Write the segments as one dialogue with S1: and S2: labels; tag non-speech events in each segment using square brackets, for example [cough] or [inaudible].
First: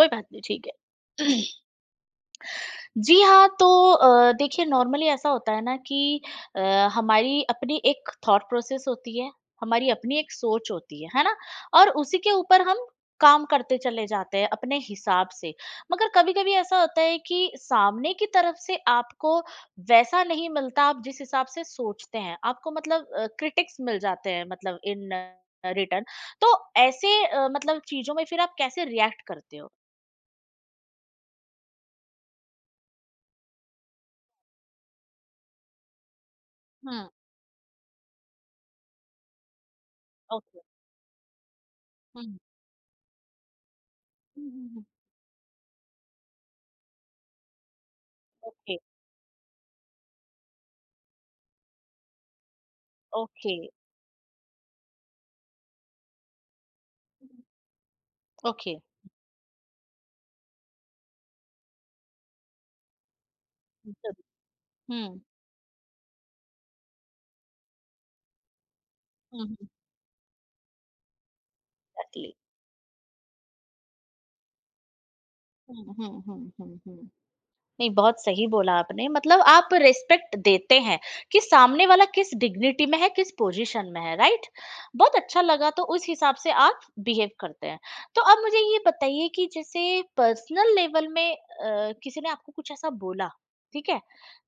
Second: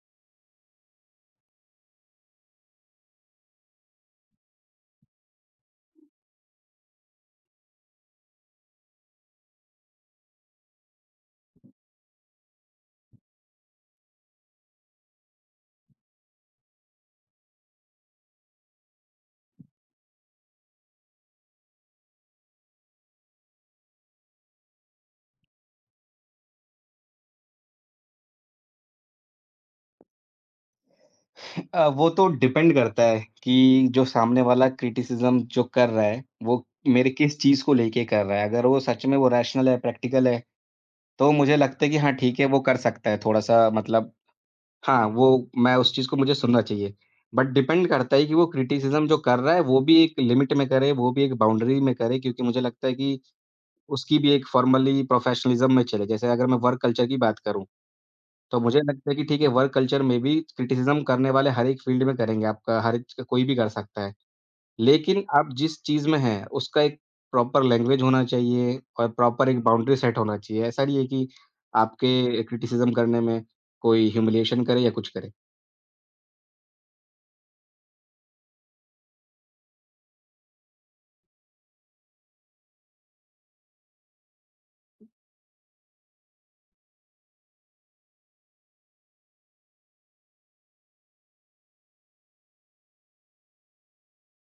S1: कोई बात नहीं, ठीक है। [clears throat] जी हाँ, तो देखिए नॉर्मली ऐसा होता है ना कि अ, हमारी अपनी एक थॉट प्रोसेस होती है, हमारी अपनी एक सोच होती है ना? और उसी के ऊपर हम काम करते चले जाते हैं अपने हिसाब से। मगर कभी-कभी ऐसा होता है कि सामने की तरफ से आपको वैसा नहीं मिलता आप जिस हिसाब से सोचते हैं। आपको मतलब क्रिटिक्स मिल जाते हैं मतलब इन रिटर्न। तो ऐसे मतलब चीज़ों में फिर आप कैसे रिएक्ट करते हो?
S2: वो तो डिपेंड करता है कि जो सामने वाला क्रिटिसिज्म जो कर रहा है, वो
S1: हुँ,
S2: मेरे किस चीज़ को लेके कर रहा है। अगर वो सच में वो रैशनल है, प्रैक्टिकल है,
S1: ओके।
S2: तो मुझे लगता है कि हाँ
S1: हुँ, हुँ।
S2: ठीक है, वो कर सकता है थोड़ा-सा मतलब
S1: Mhm.
S2: हाँ, वो मैं उस चीज़ को मुझे सुनना चाहिए। बट डिपेंड करता है कि वो
S1: Okay,
S2: क्रिटिसिज्म जो कर रहा है, वो भी एक लिमिट में करे, वो भी एक बाउंड्री में करे क्योंकि मुझे लगता है कि
S1: okay.
S2: उसकी भी एक फ़ॉर्मली प्रोफ़ेशनलिज़्म में चले। जैसे अगर मैं वर्क कल्चर की बात करूँ तो मुझे
S1: Okay.
S2: लगता है कि ठीक है, वर्क कल्चर में भी क्रिटिसिज़्म करने वाले हर एक फ़ील्ड में करेंगे, आपका हर एक कोई भी कर
S1: Mhm.
S2: सकता है।
S1: Hmm.
S2: लेकिन आप जिस चीज़ में हैं, उसका एक प्रॉपर लैंग्वेज होना चाहिए और प्रॉपर
S1: Mhm.
S2: एक बाउंड्री सेट होना चाहिए। ऐसा नहीं है कि
S1: Exactly.
S2: आपके क्रिटिसिज़्म करने में कोई ह्यूमिलिएशन करे या कुछ करे।
S1: Hmm, hmm, hmm, hmm, hmm। नहीं, बहुत सही बोला आपने। मतलब आप रिस्पेक्ट देते हैं कि सामने वाला किस डिग्निटी में है, किस पोज़ीशन में है, राइट? बहुत अच्छा लगा तो उस हिसाब से आप बिहेव करते हैं। तो अब मुझे ये बताइए कि जैसे पर्सनल लेवल में किसी ने आपको कुछ ऐसा बोला, ठीक है?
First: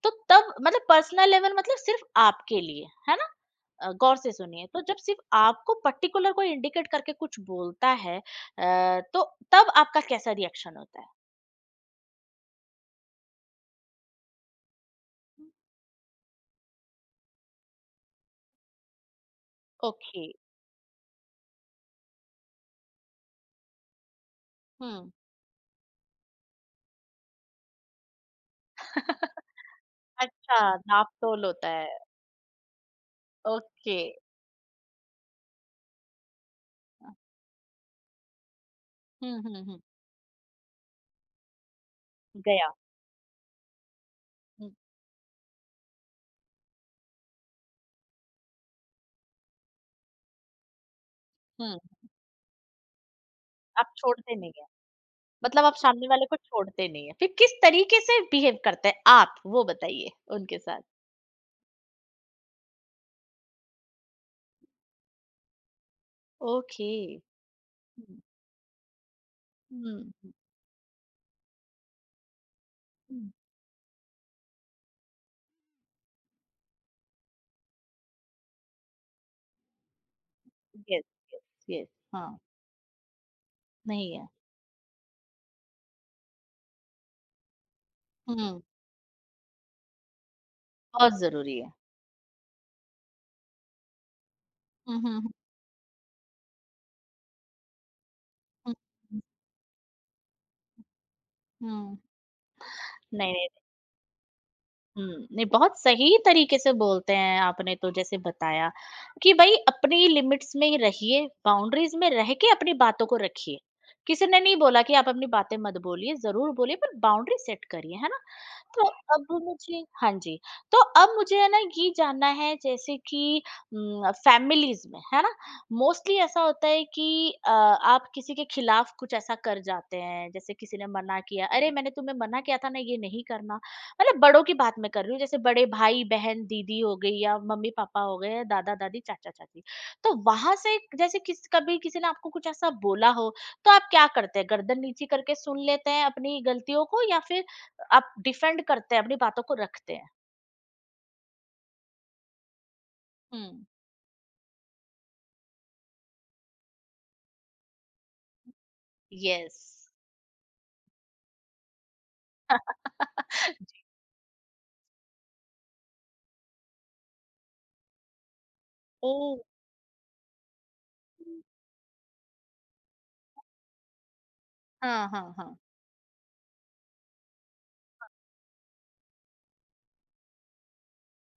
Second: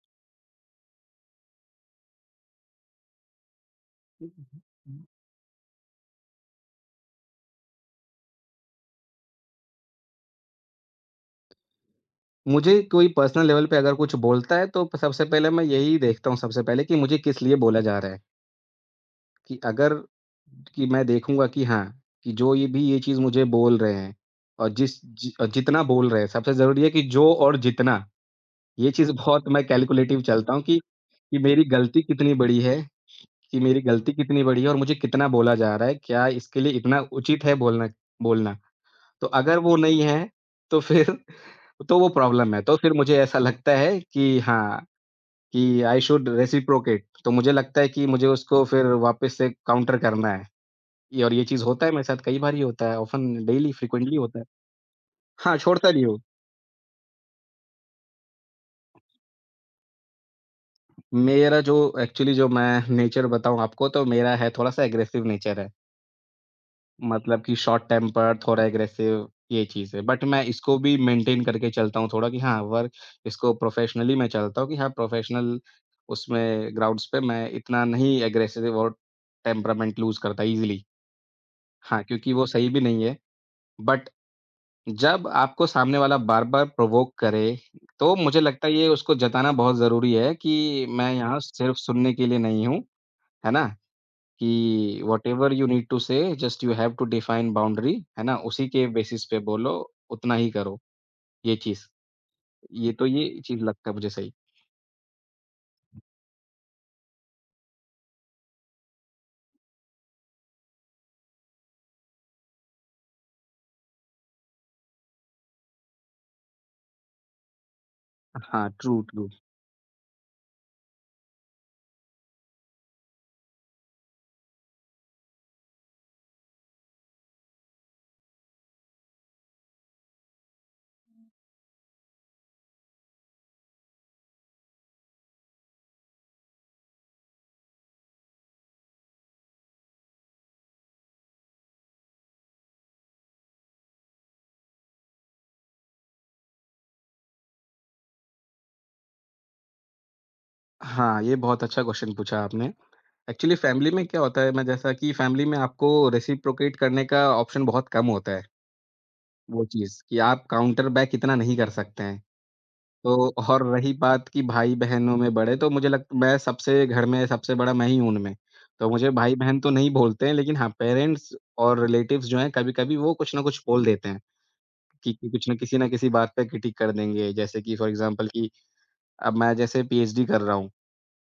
S1: तो तब मतलब पर्सनल लेवल मतलब सिर्फ़ आपके लिए, है ना? गौर से सुनिए, तो जब सिर्फ़ आपको पर्टिकुलर कोई इंडिकेट करके कुछ बोलता है तो तब आपका कैसा रिएक्शन होता है?
S2: मुझे कोई पर्सनल लेवल पे अगर कुछ बोलता है, तो सबसे पहले मैं यही देखता हूँ सबसे पहले कि मुझे किस लिए बोला जा रहा है। कि अगर
S1: ओके।
S2: कि मैं देखूँगा कि हाँ, कि जो ये चीज़ मुझे बोल रहे हैं और
S1: हुँ।
S2: जितना बोल रहे हैं, सबसे ज़रूरी है कि जो और जितना, ये चीज़ बहुत मैं कैलकुलेटिव चलता
S1: अच्छा,
S2: हूँ कि
S1: नाप-तोल
S2: मेरी
S1: होता है,
S2: गलती कितनी बड़ी है कि मेरी
S1: ओके।
S2: गलती कितनी बड़ी है और मुझे कितना बोला जा रहा है, क्या इसके लिए इतना उचित है बोलना बोलना? तो
S1: हुँ,
S2: अगर
S1: हुँ,
S2: वो
S1: हुँ,
S2: नहीं है, तो फिर [laughs] तो वो प्रॉब्लम है।
S1: गया।
S2: तो फिर मुझे ऐसा लगता है कि
S1: हुँ,
S2: हाँ, कि आई शुड रेसिप्रोकेट तो मुझे लगता है कि मुझे उसको फिर वापस से काउंटर करना है। ये और ये चीज़
S1: हुँ,
S2: होता है मेरे साथ कई बार ही होता है, ऑफ़न डेली
S1: आप
S2: फ्रीक्वेंटली
S1: छोड़ते
S2: होता है।
S1: नहीं हैं,
S2: हाँ,
S1: मतलब आप
S2: छोड़ता नहीं
S1: सामने
S2: हूँ।
S1: वाले को छोड़ते नहीं हैं, फिर किस तरीके से बिहेव करते हैं आप, वो बताइए उनके साथ?
S2: मेरा जो एक्चुअली जो मैं नेचर बताऊँ आपको तो मेरा है थोड़ा-सा एग्रेसिव नेचर है।
S1: ओके।
S2: मतलब कि शॉर्ट
S1: हुँ,
S2: टेम्पर, थोड़ा एग्रेसिव ये चीज़
S1: हुँ,
S2: है। बट
S1: हुँ,
S2: मैं इसको भी मेंटेन करके चलता हूँ थोड़ा कि हाँ, वर्क
S1: हुँ,
S2: इसको प्रोफ़ेशनली मैं चलता हूँ कि हाँ, प्रोफ़ेशनल उसमें ग्राउंड्स पे मैं इतना नहीं एग्रेसिव और टेम्परामेंट लूज़ करता ईज़िली।
S1: यस, यस, यस,
S2: हाँ,
S1: हाँ,
S2: क्योंकि वो सही भी नहीं है। बट
S1: नहीं है।
S2: जब आपको सामने वाला बार-बार प्रोवोक करे, तो मुझे
S1: हुँ,
S2: लगता है ये उसको जताना बहुत ज़रूरी है कि मैं
S1: बहुत
S2: यहाँ
S1: ज़रूरी है।
S2: सिर्फ़ सुनने के लिए नहीं हूँ, है ना? कि
S1: hmm, hmm, hmm,
S2: whatever you need to say just you have to define boundary है ना? उसी
S1: हुँ,
S2: के
S1: हुँ,
S2: बेसिस पे बोलो, उतना ही करो, ये चीज़।
S1: हुँ,
S2: ये तो ये
S1: नहीं
S2: चीज़ लगता है मुझे सही।
S1: हुँ, नहीं बहुत सही तरीके से बोलते हैं आपने तो जैसे बताया कि भई अपनी लिमिट्स में ही रहिए, बाउंड्रीज़ में रह के अपनी बातों को रखिए। किसी ने नहीं बोला कि आप अपनी बातें मत बोलिए, ज़रूर बोलिए पर बाउंड्री सेट करिए, है ना?
S2: हाँ,
S1: तो
S2: ट्रू,
S1: अब
S2: ट्रू।
S1: मुझे हाँ जी, तो अब मुझे है ना ये जानना है जैसे कि फैमिलीज़ में, है ना? मोस्टली ऐसा होता है कि आप किसी के खिलाफ कुछ ऐसा कर जाते हैं, जैसे किसी ने मना किया, "अरे! मैंने तुम्हें मना किया था ना ये नहीं करना।" मतलब बड़ों की बात मैं कर रही हूँ, जैसे बड़े भाई-बहन, दीदी हो गई या मम्मी-पापा हो गए, दादा-दादी, चाचा-चाची। तो वहाँ से जैसे किस कभी किसी ने आपको कुछ ऐसा बोला हो, तो आप क्या करते हैं? गर्दन नीची करके सुन लेते हैं अपनी गलतियों को या फिर आप डिफेंड करते हैं, अपनी बातों को रखते हैं।
S2: हाँ, ये बहुत अच्छा क्वेश्चन पूछा आपने। एक्चुअली
S1: हुँ,
S2: फैमिली में क्या होता है ना जैसा कि फैमिली में आपको रेसिप्रोकेट करने का ऑप्शन बहुत कम होता है,
S1: यस।
S2: वो चीज़ कि आप काउंटर बैक इतना नहीं कर सकते हैं। तो और
S1: [laughs]
S2: रही बात कि भाई-बहनों में बड़े, तो मुझे लग मैं सबसे घर में सबसे बड़ा मैं ही हूँ उनमें। तो मुझे
S1: ओह!
S2: भाई-बहन तो नहीं बोलते हैं, लेकिन हाँ, पेरेंट्स और रिलेटिव्स जो हैं, कभी-कभी वो कुछ ना कुछ बोल देते हैं
S1: हाँ,
S2: कि
S1: हाँ,
S2: कुछ न
S1: हाँ।
S2: किसी ना किसी बात पे क्रिटिक कर देंगे। जैसे कि फॉर एग्ज़ाम्पल कि अब मैं जैसे पीएचडी कर रहा हूँ,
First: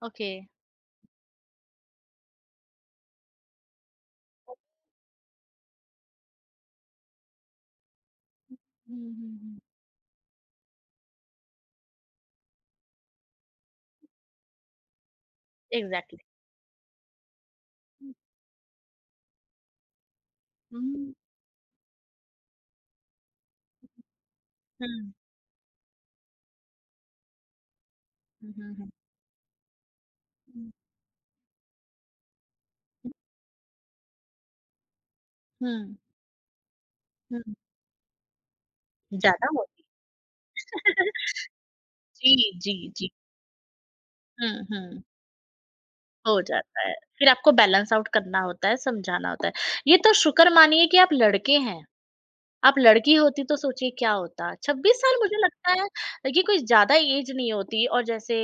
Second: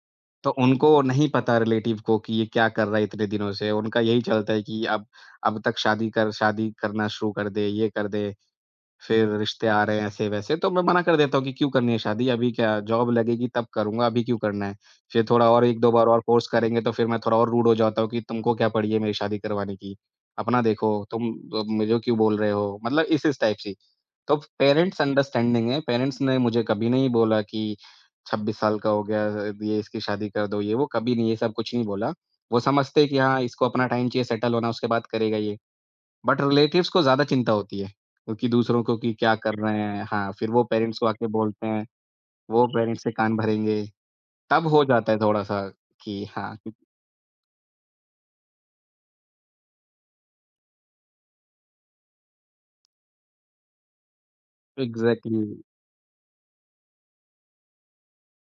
S1: ओके।
S2: तो उनको नहीं पता रिलेटिव को कि ये क्या कर रहा है इतने दिनों से। उनका यही चलता है कि अब तक शादी करना शुरू कर दे, ये कर दे।
S1: हुँ,
S2: फिर
S1: हुँ, हुँ।
S2: रिश्ते आ रहे हैं ऐसे-वैसे, तो मैं मना कर देता हूँ कि क्यों करनी है शादी, अभी क्या जॉब लगेगी तब करूँगा, अभी क्यों करना है? फिर थोड़ा और 1-2 बार
S1: एग्ज़ैक्टली।
S2: और फोर्स करेंगे तो फिर मैं थोड़ा और रूड हो जाता हूँ
S1: हुँ,
S2: कि तुमको क्या पड़ी है मेरी शादी करवाने की? अपना देखो,
S1: हुँ,
S2: तुम मुझे क्यों बोल रहे हो? मतलब इस टाइप से। तो पेरेंट्स
S1: हुँ,
S2: अंडरस्टैंडिंग है, पेरेंट्स ने मुझे कभी नहीं बोला कि
S1: हुँ,
S2: 26 साल
S1: हुँ,
S2: का हो गया ये इसकी शादी कर दो,
S1: हुँ,
S2: ये वो, कभी नहीं, ये सब कुछ नहीं बोला। वो समझते हैं कि हाँ, इसको अपना टाइम चाहिए सेटल होना, उसके बाद करेगा ये।
S1: हुँ,
S2: बट रिलेटिव्स को ज़्यादा चिंता
S1: हुँ।
S2: होती है, क्योंकि दूसरों को कि क्या
S1: ज़्यादा
S2: कर रहे
S1: होती।
S2: हैं हाँ, फिर वो पेरेंट्स को
S1: [laughs]
S2: आके बोलते हैं,
S1: जी,
S2: वो
S1: जी,
S2: पेरेंट्स के
S1: जी।
S2: कान भरेंगे,
S1: हुँ,
S2: तब हो
S1: हुँ।
S2: जाता है थोड़ा-सा कि
S1: हो
S2: हाँ,
S1: जाता है। फिर आपको बैलेंस आउट करना होता है, समझाना होता है। ये तो शुक्र मानिए कि आप लड़के हैं। आप लड़की होती तो सोचिए क्या होता। 26 साल मुझे
S2: एग्ज़ैक्टली
S1: लगता है ये कोई ज़्यादा एज नहीं होती और जैसे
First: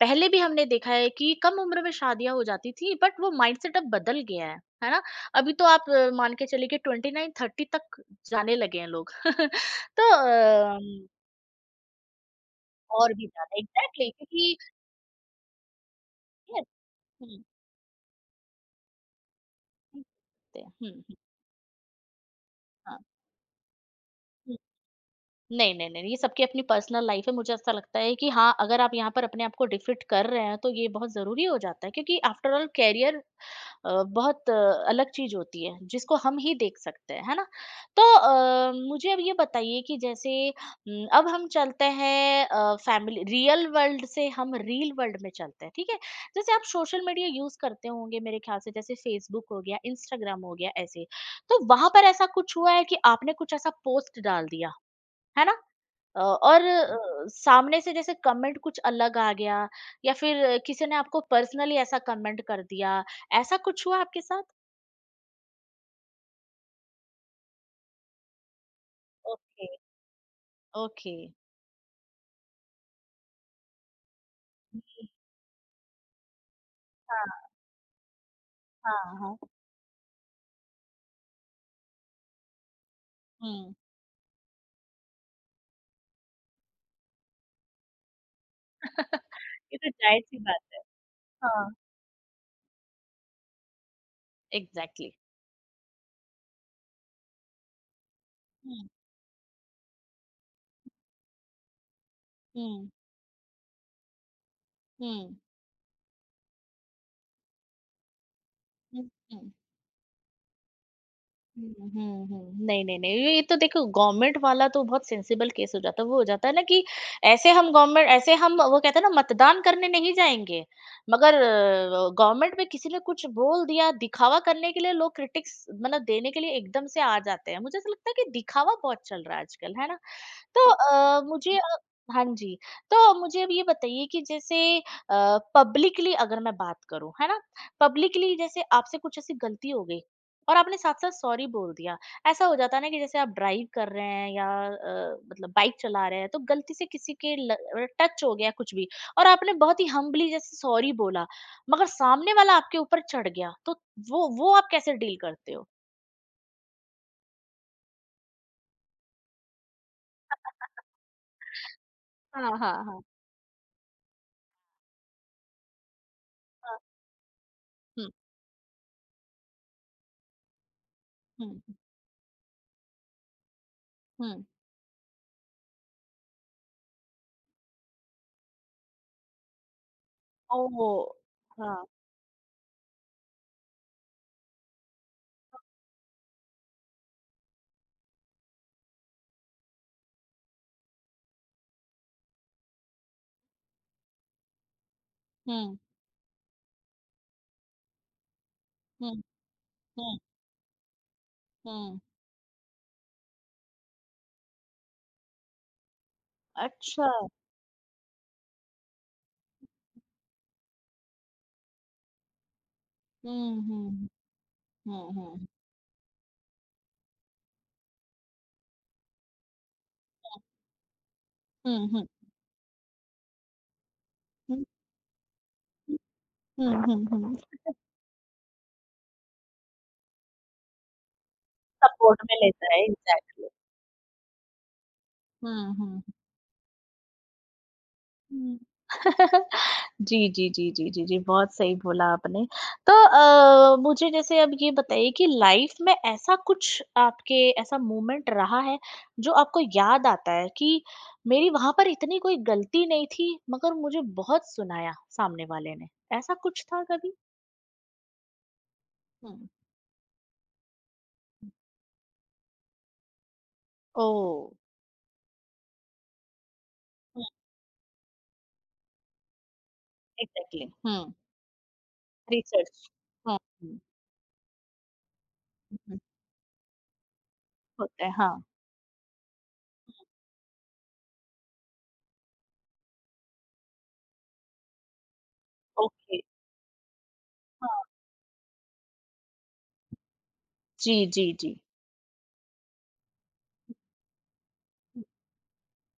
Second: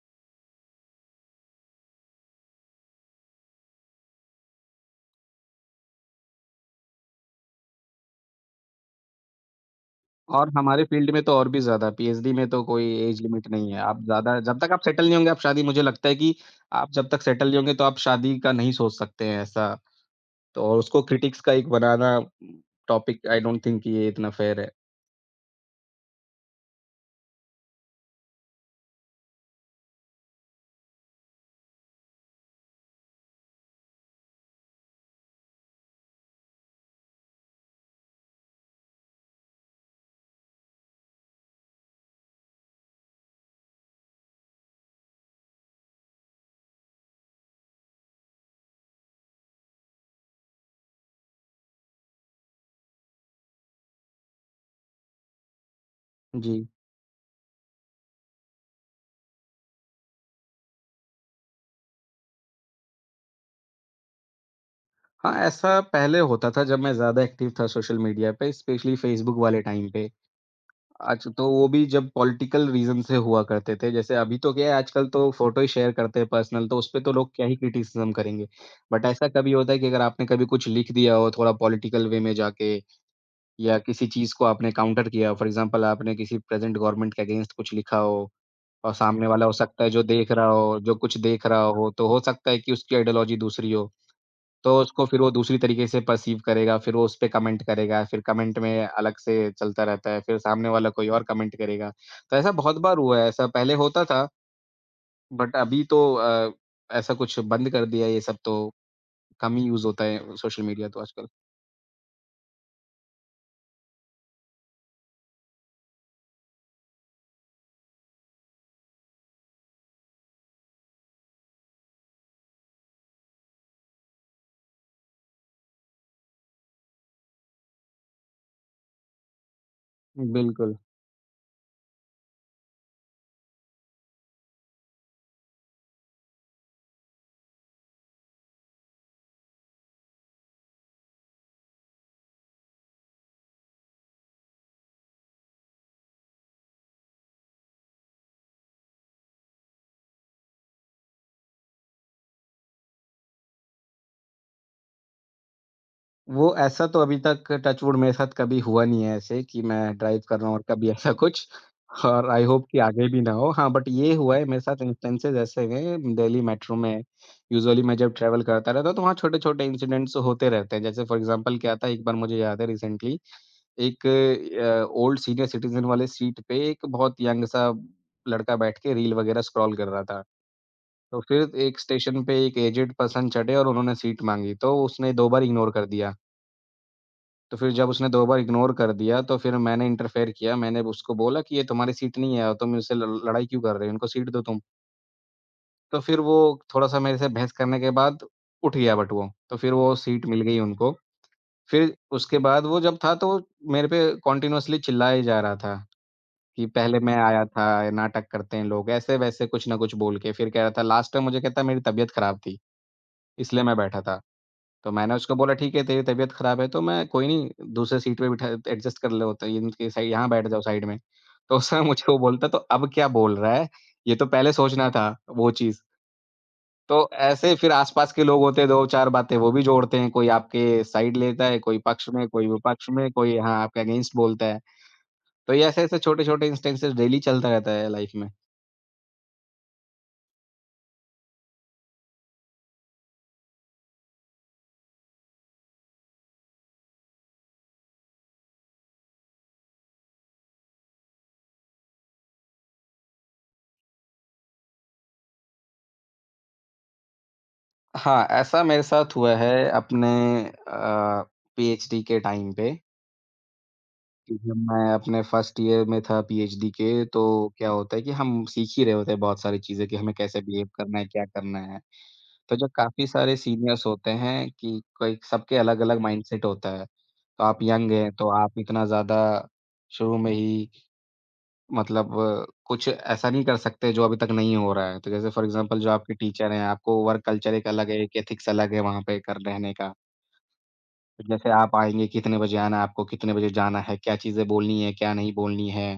S1: पहले भी हमने देखा है कि कम उम्र में शादियाँ हो जाती थी बट वो माइंडसेट अब बदल गया है। है ना? अभी तो आप मान के चलिए कि 29-30 तक जाने लगे हैं लोग। [laughs] तो
S2: और
S1: अम,
S2: हमारे फ़ील्ड में तो और भी ज़्यादा पीएचडी में तो कोई
S1: और
S2: ऐज
S1: भी
S2: लिमिट
S1: ज़्यादा
S2: नहीं है। आप
S1: एग्ज़ैक्टली
S2: ज़्यादा
S1: क्योंकि
S2: जब तक आप सेटल नहीं होंगे आप शादी मुझे लगता है कि
S1: यस
S2: आप जब तक
S1: हुँ,
S2: सेटल नहीं होंगे तो आप शादी का नहीं सोच सकते हैं ऐसा,
S1: हुँ,
S2: तो
S1: हुँ,
S2: और उसको
S1: हुँ,
S2: क्रिटिक्स का एक बनाना
S1: हाँ।
S2: टॉपिक आई डोंट थिंक कि ये इतना फ़ेयर है।
S1: नहीं, नहीं, नहीं, ये सबकी अपनी पर्सनल लाइफ है। मुझे ऐसा लगता है कि हाँ, अगर आप यहाँ पर अपने आप को डिफिट कर रहे हैं, तो ये बहुत ज़रूरी हो जाता है क्योंकि आफ्टर ऑल करियर बहुत अलग चीज़ होती है, जिसको हम ही देख सकते हैं, है ना? तो मुझे अब ये बताइए कि जैसे अब हम चलते हैं फैमिली रियल वर्ल्ड से हम रील वर्ल्ड में चलते हैं, ठीक है? जैसे आप सोशल मीडिया यूज़ करते होंगे मेरे ख्याल से, जैसे फ़ेसबुक हो गया, इंस्टाग्राम हो गया, ऐसे। तो वहाँ पर ऐसा कुछ हुआ है कि आपने कुछ ऐसा पोस्ट डाल दिया, है ना? और
S2: जी।
S1: सामने से जैसे कमेंट कुछ अलग आ गया या फिर किसी ने आपको पर्सनली ऐसा कमेंट कर दिया, ऐसा कुछ हुआ आपके साथ?
S2: हाँ, ऐसा पहले होता था जब मैं ज़्यादा एक्टिव था सोशल मीडिया पे, स्पेशली फ़ेसबुक वाले
S1: ओके,
S2: टाइम पे।
S1: ओके।
S2: आज तो वो भी जब पॉलिटिकल रीज़न से हुआ करते थे, जैसे अभी तो क्या है
S1: हुँ,
S2: आजकल तो फ़ोटो ही शेयर करते हैं पर्सनल, तो उसपे तो लोग क्या
S1: हाँ,
S2: ही क्रिटिसिज़्म करेंगे। बट
S1: हाँ,
S2: ऐसा
S1: हाँ।
S2: कभी होता है कि अगर आपने कभी कुछ लिख दिया हो थोड़ा पॉलिटिकल वे में जाके
S1: हुँ।
S2: या किसी चीज़ को आपने काउंटर किया हो, फॉर एग्ज़ाम्पल आपने किसी प्रेज़ेंट गवर्नमेंट के अगेंस्ट कुछ लिखा हो और
S1: [laughs]
S2: सामने वाला हो
S1: ये
S2: सकता
S1: तो
S2: है जो देख
S1: ज़ाहिर-सी
S2: रहा
S1: बात
S2: हो
S1: है।
S2: जो कुछ देख रहा
S1: हाँ,
S2: हो, तो हो सकता है कि उसकी आइडियोलॉजी दूसरी हो। तो उसको
S1: एग्ज़ैक्टली।
S2: फिर वो दूसरी तरीके से पर्सीव करेगा, फिर वो उसपे कमेंट करेगा, फिर कमेंट
S1: हुँ,
S2: में अलग से चलता रहता है, फिर सामने वाला कोई और कमेंट करेगा। तो ऐसा बहुत
S1: हुँ,
S2: बार हुआ है, ऐसा पहले होता था,
S1: हुँ,
S2: बट अभी तो ऐसा कुछ बंद कर दिया है ये सब तो
S1: हुँ, हुँ।
S2: कम ही यूज़ होता है सोशल मीडिया तो आजकल।
S1: हुँ, हुँ, हुँ। नहीं, नहीं, नहीं, ये तो देखो गवर्नमेंट वाला तो बहुत सेंसिबल केस हो जाता है। वो हो जाता है ना कि ऐसे हम गवर्नमेंट ऐसे हम वो कहते हैं ना मतदान करने नहीं जाएँगे, मगर गवर्नमेंट में किसी ने कुछ बोल दिया, दिखावा करने के लिए लोग क्रिटिक्स मतलब देने के लिए एकदम से आ जाते हैं। मुझे ऐसा लगता है कि दिखावा बहुत चल रहा है आजकल, है ना? तो
S2: बिल्कुल।
S1: मुझे अ हाँ जी, तो मुझे अब ये बताइए कि जैसे पब्लिकली अगर मैं बात करूँ, है ना? पब्लिकली जैसे आपसे कुछ ऐसी गलती हो गई और आपने साथ-साथ सॉरी बोल दिया। ऐसा हो जाता है ना कि जैसे आप ड्राइव कर रहे हैं या मतलब बाइक चला रहे हैं तो गलती से किसी के ल टच हो गया कुछ भी और आपने बहुत ही हम्बली जैसे सॉरी बोला, मगर सामने वाला आपके ऊपर चढ़ गया तो वो आप कैसे डील करते हो?
S2: वो ऐसा तो अभी तक टच वुड मेरे साथ कभी हुआ नहीं है ऐसे कि मैं ड्राइव कर रहा हूँ और कभी ऐसा कुछ और आई
S1: हाँ,
S2: होप कि
S1: हाँ, हाँ।
S2: आगे भी ना हो। हाँ, बट ये हुआ है मेरे साथ इंस्टेंसेस ऐसे हैं दिल्ली मेट्रो
S1: हाँ।
S2: में यूजुअली मैं
S1: हुँ,
S2: जब ट्रैवल करता रहता हूँ तो वहाँ छोटे-छोटे इंसिडेंट्स होते रहते हैं। जैसे फॉर
S1: हुँ,
S2: एग्ज़ाम्पल क्या था एक बार मुझे याद है रिसेंटली एक
S1: हुँ।
S2: ओल्ड सीनियर सिटीज़न वाले सीट पे एक बहुत यंग सा लड़का बैठ के रील वगैरह स्क्रॉल कर रहा था।
S1: ओह!
S2: तो फिर एक
S1: हाँ।
S2: स्टेशन पे एक एजेड पर्सन चढ़े और उन्होंने सीट माँगी, तो उसने 2 बार इग्नोर कर दिया। तो फिर जब उसने 2 बार इग्नोर कर दिया, तो फिर मैंने इंटरफेयर किया, मैंने उसको बोला कि ये तुम्हारी सीट नहीं है और तुम इससे ल लड़ाई क्यों कर रहे हो? इनको सीट दो तुम।
S1: हुँ,
S2: तो फिर वो थोड़ा-सा मेरे से बहस करने के बाद उठ गया बट
S1: हुँ,
S2: वो, तो फिर वो
S1: हुँ,
S2: सीट मिल गई उनको। फिर
S1: हुँ।
S2: उसके बाद वो जब था तो मेरे पे कंटीन्यूअसली चिल्लाया ही जा रहा था कि पहले
S1: अच्छा।
S2: मैं आया था, ये नाटक करते हैं लोग, ऐसे-वैसे कुछ ना कुछ बोल के। फिर कह रहा था लास्ट में मुझे कहता है मेरी तबीयत खराब थी,
S1: हुँ,
S2: इसलिए मैं बैठा
S1: हुँ,
S2: था। तो
S1: हुँ,
S2: मैंने उसको
S1: हुँ,
S2: बोला, "ठीक है, तेरी तबीयत ख़राब है, तो मैं कोई नहीं दूसरे सीट पे बिठा एडजस्ट कर लो, तो इनके साइ यहाँ
S1: हुँ,
S2: बैठ जाओ साइड में।" तो उस
S1: हुँ,
S2: समय
S1: हुँ,
S2: [laughs] मुझे
S1: हुँ,
S2: वो बोलता, "तो अब क्या बोल रहा है? ये तो पहले
S1: हुँ,
S2: सोचना था वो चीज़।"
S1: हुँ, हुँ,
S2: तो
S1: हुँ।
S2: ऐसे फिर आस-पास के लोग होते हैं, 2-4 बातें वो भी जोड़ते हैं, कोई आपके साइड लेता है, कोई पक्ष
S1: सपोर्ट
S2: में,
S1: में
S2: कोई
S1: लेता है,
S2: विपक्ष में, कोई
S1: एग्ज़ैक्टली।
S2: हाँ, आपके अगेंस्ट बोलता है। तो ये
S1: हुँ,
S2: ऐसे-ऐसे
S1: हुँ।
S2: छोटे-छोटे इंस्टेंसेस डेली चलता रहता है लाइफ़ में।
S1: हुँ। जी, जी, जी, जी, जी, जी, बहुत सही बोला आपने। तो मुझे जैसे अब ये बताइए कि लाइफ़ में ऐसा कुछ आपके ऐसा मोमेंट रहा है, जो आपको याद आता है कि मेरी वहाँ पर इतनी कोई गलती नहीं थी, मगर मुझे बहुत सुनाया सामने वाले ने, ऐसा कुछ था कभी?
S2: हाँ, ऐसा मेरे साथ हुआ
S1: हुँ।
S2: है अपने अ, पीएचडी के टाइम पे। कि
S1: ओह!
S2: जब मैं अपने फर्स्ट ईयर में था पीएचडी के,
S1: हुँ,
S2: तो क्या होता है कि हम सीख ही रहे होते हैं बहुत सारी चीज़ें कि हमें कैसे
S1: एग्ज़ैक्टली
S2: बिहेव करना है,
S1: हुँ,
S2: क्या करना है। तो जब
S1: रिसर्च।
S2: काफ़ी सारे
S1: हाँ, हुँ,
S2: सीनियर्स होते हैं कि कोई सबके
S1: हुँ,
S2: अलग-अलग माइंडसेट होता है। तो आप यंग
S1: होता है,
S2: हैं, तो
S1: हाँ,
S2: आप इतना ज़्यादा शुरू में ही मतलब कुछ ऐसा नहीं कर सकते जो अभी तक नहीं हो रहा है। तो जैसे फॉर एग्ज़ाम्पल जो आपके
S1: ओके,
S2: टीचर हैं, आपको वर्क कल्चर एक
S1: हाँ।
S2: अलग है, एक एथिक्स अलग है वहाँ पे कर रहने का।
S1: जी, जी,
S2: जैसे
S1: जी।
S2: आप आएँगे, कितने बजे आना है आपको, कितने बजे जाना है, क्या चीज़ें बोलनी है,
S1: हुँ,
S2: क्या नहीं बोलनी है,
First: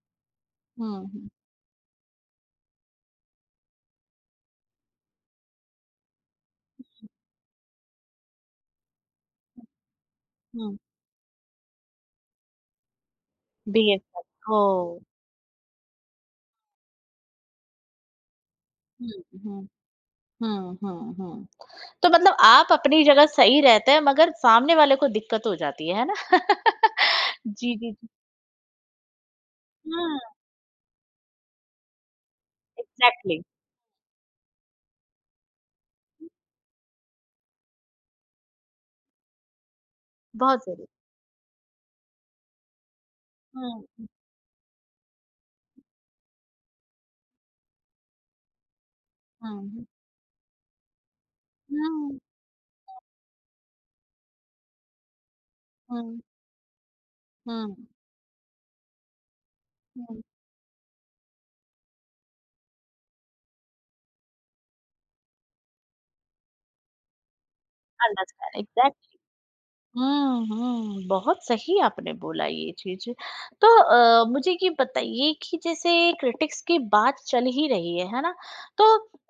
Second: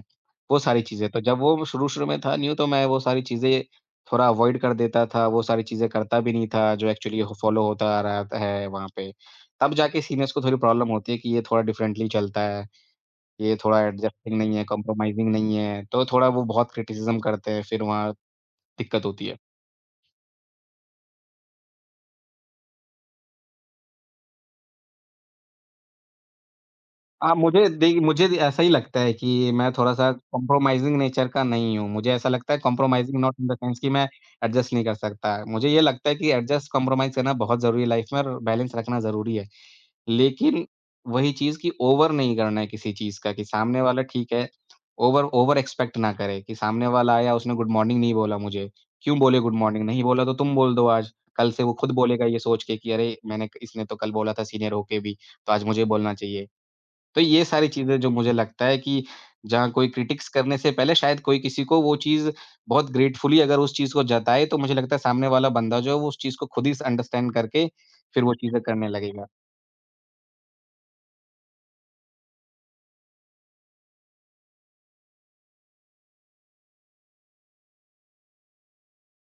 S2: वो सारी चीज़ें। तो
S1: हुँ,
S2: जब वो शुरू-शुरू में था न्यू तो मैं वो सारी चीज़ें थोड़ा अवॉइड कर देता था, वो सारी चीज़ें करता भी नहीं था जो एक्चुअली हो फॉलो होता आ रहा है वहाँ पे। तब जाके सीनियर्स को थोड़ी
S1: हुँ।
S2: प्रॉब्लम होती है कि ये थोड़ा डिफरेंटली चलता है, ये थोड़ा
S1: बीए तक,
S2: एडजस्टिंग नहीं है,
S1: ओह!
S2: कॉम्प्रोमाइज़िंग नहीं है, तो थोड़ा वो बहुत क्रिटिसिज़्म करते हैं, फिर वहाँ दिक्कत
S1: हुँ,
S2: होती है।
S1: हुँ। हुँ, हुँ, हुँ। तो मतलब आप अपनी जगह सही रहते हैं मगर सामने वाले को दिक्कत हो जाती है ना? [laughs]
S2: हाँ, मुझे
S1: जी, जी,
S2: देखिए
S1: जी।
S2: मुझे भी ऐसा ही लगता है कि मैं थोड़ा-सा
S1: हाँ,
S2: कॉम्प्रोमाइज़िंग नेचर का नहीं हूँ। मुझे ऐसा लगता है compromising not
S1: exactly.
S2: In the sense कि मैं एडजस्ट नहीं कर सकता। मुझे ये लगता है कि एडजस्ट कॉम्प्रोमाइज़ करना बहुत ज़रूरी है लाइफ़ में और बैलेंस रखना ज़रूरी है।
S1: बहुत
S2: लेकिन
S1: ज़रूरी।
S2: वही चीज़ कि ओवर नहीं करना है किसी चीज़ का कि सामने
S1: हुँ,
S2: वाला
S1: हुँ,
S2: ठीक है, ओवर ओवर एक्सपेक्ट ना करे कि सामने वाला आया उसने गुड मॉर्निंग नहीं बोला मुझे। क्यों बोले गुड मॉर्निंग?
S1: हुँ,
S2: नहीं बोला तो तुम बोल दो आज। कल से वो खुद
S1: हुँ,
S2: बोलेगा ये सोच के कि अरे! मैंने इसने तो कल बोला था सीनियर होके भी, तो आज मुझे बोलना
S1: हुँ,
S2: चाहिए। तो ये
S1: हुँ,
S2: सारी
S1: हुँ,
S2: चीज़ें जो मुझे लगता है कि जहाँ कोई
S1: हुँ।
S2: क्रिटिक्स करने से पहले शायद कोई किसी को वो चीज़ बहुत ग्रेटफुली अगर उस चीज़ को जताए, तो मुझे लगता है सामने वाला बंदा जो है वो उस चीज़ को खुद ही स अंडरस्टैंड करके फिर वो
S1: अंडरस्टैंड,
S2: चीज़ें करने
S1: एग्ज़ैक्ट
S2: लगेगा।
S1: हुँ, हुँ, बहुत सही आपने बोला ये चीज़। तो मुझे ये बताइए कि जैसे क्रिटिक्स की बात चल ही रही है ना? तो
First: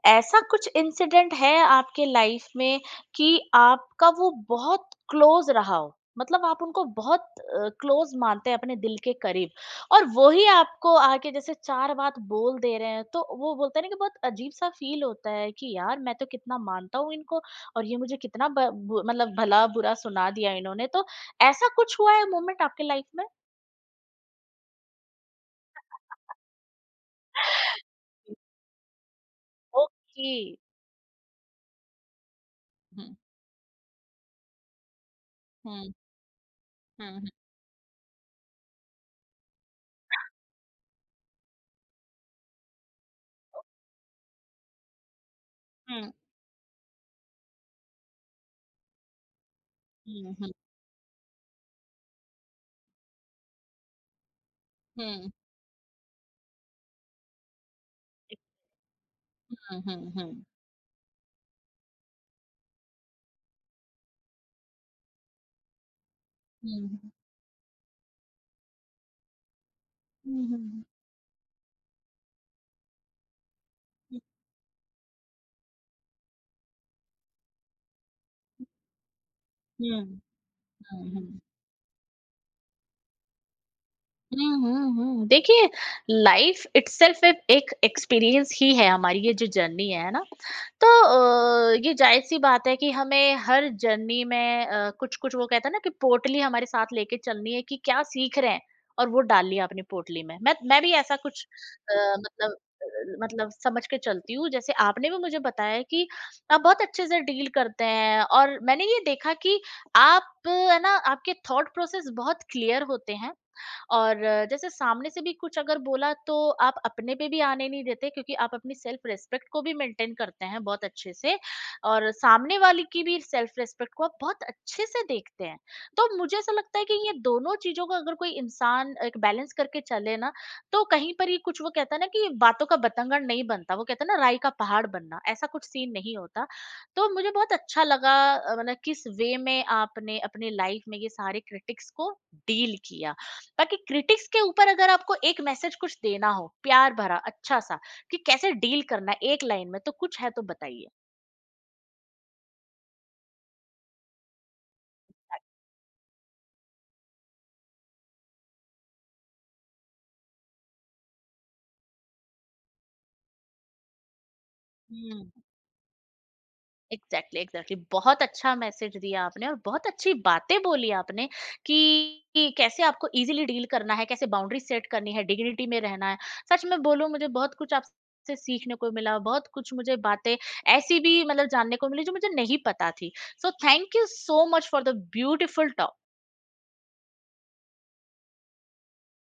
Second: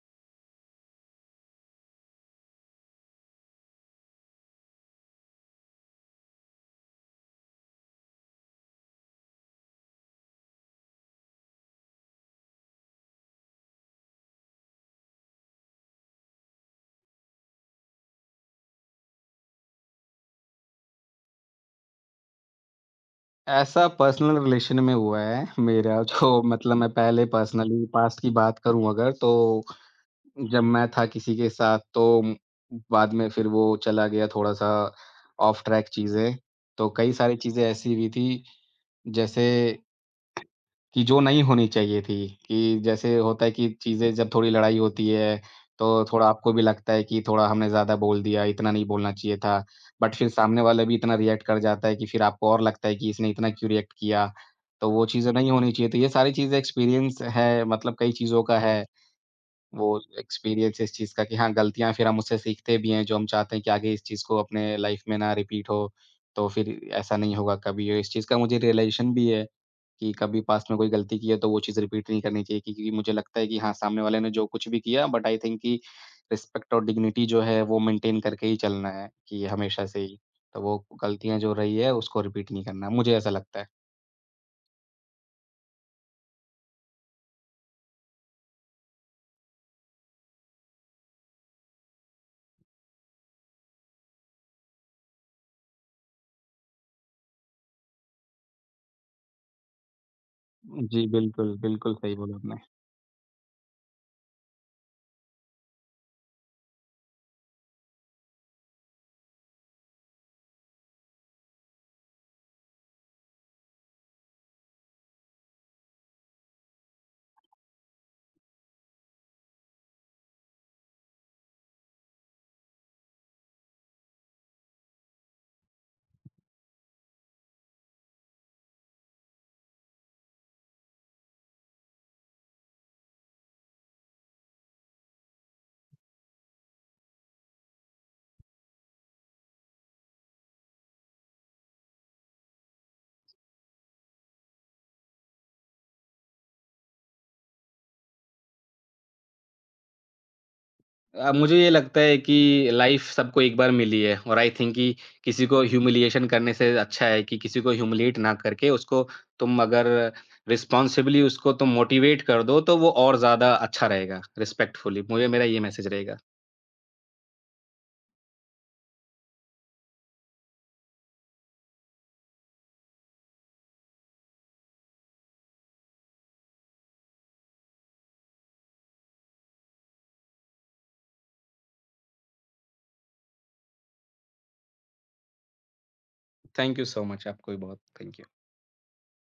S1: ऐसा कुछ इंसिडेंट है आपके लाइफ में कि आपका वो बहुत क्लोज़ रहा हो? मतलब आप उनको बहुत क्लोज़ मानते हैं, अपने दिल के करीब और वो ही आपको आके जैसे 4 बात बोल दे रहे हैं, तो वो बोलते हैं ना कि बहुत अजीब-सा फ़ील होता है कि यार मैं तो कितना मानता हूँ इनको और ये मुझे कितना ब बु मतलब भला-बुरा सुना दिया इन्होंने, तो ऐसा कुछ हुआ है मोमेंट आपके लाइफ में?
S2: ऐसा पर्सनल रिलेशन में हुआ है मेरा [laughs] जो मतलब मैं पहले पर्सनली पास्ट की बात करूँ अगर तो
S1: ओके।
S2: जब मैं था किसी के साथ तो बाद
S1: हुँ,
S2: में फिर वो चला गया थोड़ा-सा ऑफ ट्रैक
S1: हुँ,
S2: चीज़ें। तो
S1: हुँ,
S2: कई
S1: हुँ।
S2: सारी चीज़ें ऐसी हुई थी जैसे कि जो नहीं होनी चाहिए थी, कि जैसे होता है
S1: ओ
S2: कि चीज़ें जब थोड़ी लड़ाई होती है, तो
S1: हुँ,
S2: थोड़ा आपको भी लगता है कि थोड़ा हमने ज़्यादा बोल दिया, इतना नहीं बोलना चाहिए था। बट फिर
S1: हुँ, हुँ,
S2: सामने वाला भी इतना रिएक्ट कर जाता है कि फिर आपको और लगता है कि इसने इतना क्यों रिएक्ट किया? तो वो चीज़ें
S1: हुँ,
S2: नहीं होनी चाहिए। तो ये सारी चीज़ें एक्सपीरियंस है मतलब कई
S1: एक
S2: चीज़ों का है।
S1: हुँ,
S2: वो
S1: हुँ, हुँ,
S2: एक्सपीरियंस इस चीज़ का कि हाँ, गलतियाँ फिर हम उससे सीखते भी हैं, जो हम चाहते हैं कि आगे इस चीज़ को अपने लाइफ़ में ना रिपीट हो, तो फिर
S1: हुँ,
S2: ऐसा नहीं होगा कभी। और इस चीज़ का मुझे रियलाइज़ेशन भी है कि
S1: हुँ,
S2: कभी
S1: हुँ, हुँ,
S2: पास्ट में
S1: हुँ,
S2: कोई गलती की है, तो वो चीज़ रिपीट नहीं करनी चाहिए क्योंकि मुझे लगता है कि हाँ, सामने वाले ने जो कुछ भी किया बट आई थिंक कि रिस्पेक्ट और डिग्निटी जो है, वो मेंटेन करके ही चलना है कि हमेशा से
S1: हुँ,
S2: ही। तो वो
S1: हुँ,
S2: गलतियाँ
S1: हुँ।
S2: जो रही है, उसको रिपीट नहीं करना, मुझे ऐसा लगता है।
S1: हुँ, हुँ, हुँ। देखिए लाइफ़ इटसेल्फ एक एक एक्सपीरियंस ही है हमारी ये जो जर्नी है ना? तो ये ज़ाहिर-सी बात है कि हमें हर जर्नी में कुछ-कुछ वो कहते हैं ना कि पोटली हमारे साथ लेके चलनी है कि क्या सीख रहे हैं और वो डाल लिया अपनी पोटली में। मैं भी
S2: जी,
S1: ऐसा कुछ
S2: बिल्कुल,
S1: अ,
S2: बिल्कुल सही बोला आपने।
S1: मतलब अ, मतलब समझ के चलती हूँ जैसे आपने भी मुझे बताया कि आप बहुत अच्छे से डील करते हैं और मैंने ये देखा कि आप है ना आपके थॉट प्रोसेस बहुत क्लियर होते हैं और जैसे सामने से भी कुछ अगर बोला तो आप अपने पे भी आने नहीं देते क्योंकि आप अपनी सेल्फ रिस्पेक्ट को भी मेंटेन करते हैं बहुत अच्छे से और सामने वाले की भी सेल्फ रिस्पेक्ट को आप बहुत अच्छे से देखते हैं। तो मुझे ऐसा लगता है कि ये दोनों चीजों को अगर कोई इंसान एक बैलेंस करके चले ना, तो कहीं पर ही कुछ वो कहता है ना कि बातों का बतंगड़ नहीं बनता, वो कहता है ना राई का पहाड़ बनना, ऐसा कुछ सीन नहीं होता। तो मुझे बहुत अच्छा लगा मतलब किस वे में आपने अपने लाइफ में ये सारे क्रिटिक्स को डील किया। ताकि क्रिटिक्स के ऊपर अगर आपको एक मैसेज कुछ देना हो प्यार भरा अच्छा सा, कि कैसे डील करना है एक लाइन में, तो कुछ है तो बताइए।
S2: मुझे ये लगता है कि लाइफ सबको एक बार मिली है और आई थिंक कि किसी को ह्यूमिलिएशन करने से अच्छा है कि किसी को ह्यूमिलिएट ना करके उसको तुम अगर रिस्पॉन्सिबली उसको तुम मोटिवेट कर दो तो वो और ज़्यादा अच्छा रहेगा रिस्पेक्टफुली। मुझे
S1: हम्म,
S2: मेरा ये मैसेज रहेगा।
S1: एग्जैक्टली, एग्जैक्टली, बहुत अच्छा मैसेज दिया आपने और बहुत अच्छी बातें बोली आपने कि कि कैसे आपको इजीली डील करना है, कैसे बाउंड्री सेट करनी है, डिग्निटी में रहना है। सच में बोलूं, मुझे बहुत कुछ आपसे सीखने को मिला, बहुत कुछ मुझे बातें ऐसी भी मतलब जानने को मिली जो मुझे नहीं पता थी। So thank you so much for the beautiful talk.
S2: Thank you so much आपको भी बहुत थैंक यू।